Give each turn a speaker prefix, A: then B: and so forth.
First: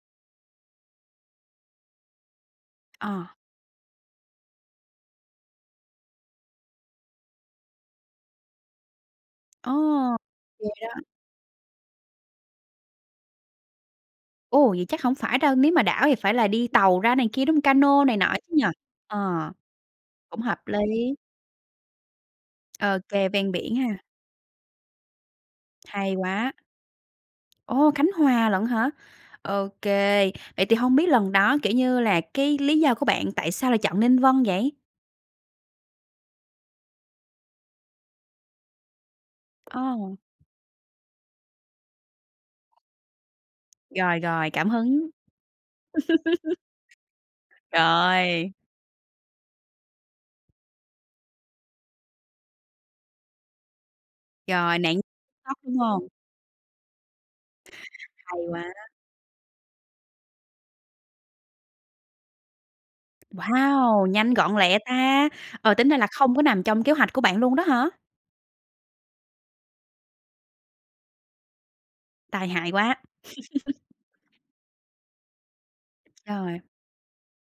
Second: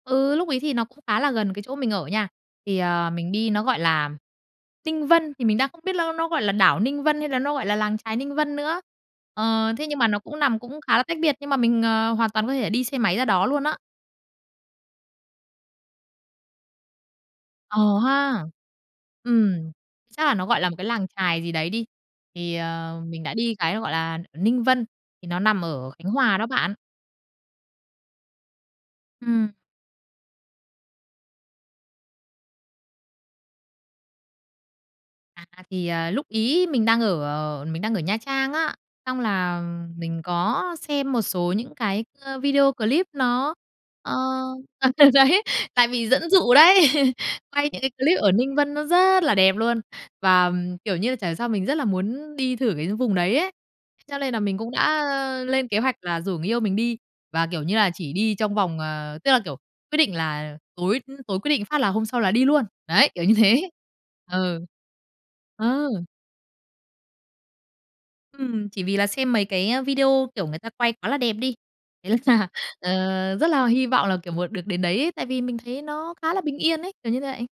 A: Ừ, lúc ấy thì nó cũng khá là gần cái chỗ mình ở nha. Thì, ờ,
B: Ờ.
A: mình đi nó, gọi là, Tinh Vân, thì mình đang không biết ló nó gọi là đảo Ninh Vân hay là nó gọi là làng chài Ninh Vân nữa,
B: Ồ!
A: ờ, thế nhưng mà nó cũng nằm
B: Vậy
A: cũng khá
B: đó.
A: là tách biệt, nhưng mà mình, ờ, hoàn toàn có thể đi xe máy ra đó luôn á.
B: Ồ, vậy chắc hổng phải đâu, nếu mà đảo thì phải là đi tàu ra này kia, đúng ca
A: Ờ
B: nô này nọ
A: ha.
B: chứ nhỉ? Ờ,
A: Ừm, chắc là
B: cũng
A: nó
B: hợp
A: gọi là một
B: lý!
A: cái làng chài gì đấy đi, thì, ờ, mình
B: OK,
A: đã
B: ven
A: đi cái
B: biển
A: nó gọi
B: ha.
A: là ở Ninh Vân, thì nó nằm ở Khánh
B: Hay
A: Hòa đó
B: quá!
A: bạn.
B: Ồ, Khánh Hòa lận hả?
A: Ừm.
B: OK, vậy thì hông biết lần đó, kiểu như là, cái lý do của bạn tại sao lại chọn Ninh Vân vậy?
A: À, thì, à, lúc ấy mình đang ở ở mình đang ở Nha Trang á, xong là
B: Ờ.
A: mình có xem một số những cái, ơ, video clip nó, ờ
B: Rồi, rồi, cảm
A: ờ
B: hứng.
A: đấy, tại bị dẫn dụ đấy, quay những cái clip ở
B: Trời!
A: Ninh Vân nó rất là đẹp luôn và, kiểu như, chả hiểu sao mình rất là muốn đi thử cái vùng đấy ấy, [unintelligible] cho nên là mình cũng
B: Rồi, nạn
A: đã
B: Tok,
A: lên
B: đúng
A: kế hoạch
B: hông?
A: là rủ người yêu mình đi và, kiểu như là, chỉ đi
B: Hay
A: trong
B: quá.
A: vòng, ờ tức là, kiểu, quyết định là tối tối quyết định phát là hôm sau là đi luôn đấy, kiểu như thế.
B: Wow! Nhanh gọn
A: Ừ.
B: lẹ ta! Ờ,
A: Ờ.
B: tính ra là không có nằm trong kế hoạch của bạn luôn đó hả?
A: Ừm, chỉ vì là xem mấy cái video, kiểu, người ta quay quá là đẹp đi thế là,
B: Tai hại
A: ờ,
B: quá.
A: rất là hy vọng là, kiểu, một được đến đấy ấy, tại vì mình thấy nó khá là
B: Sao
A: bình
B: rồi?
A: yên ấy, kiểu như đậy.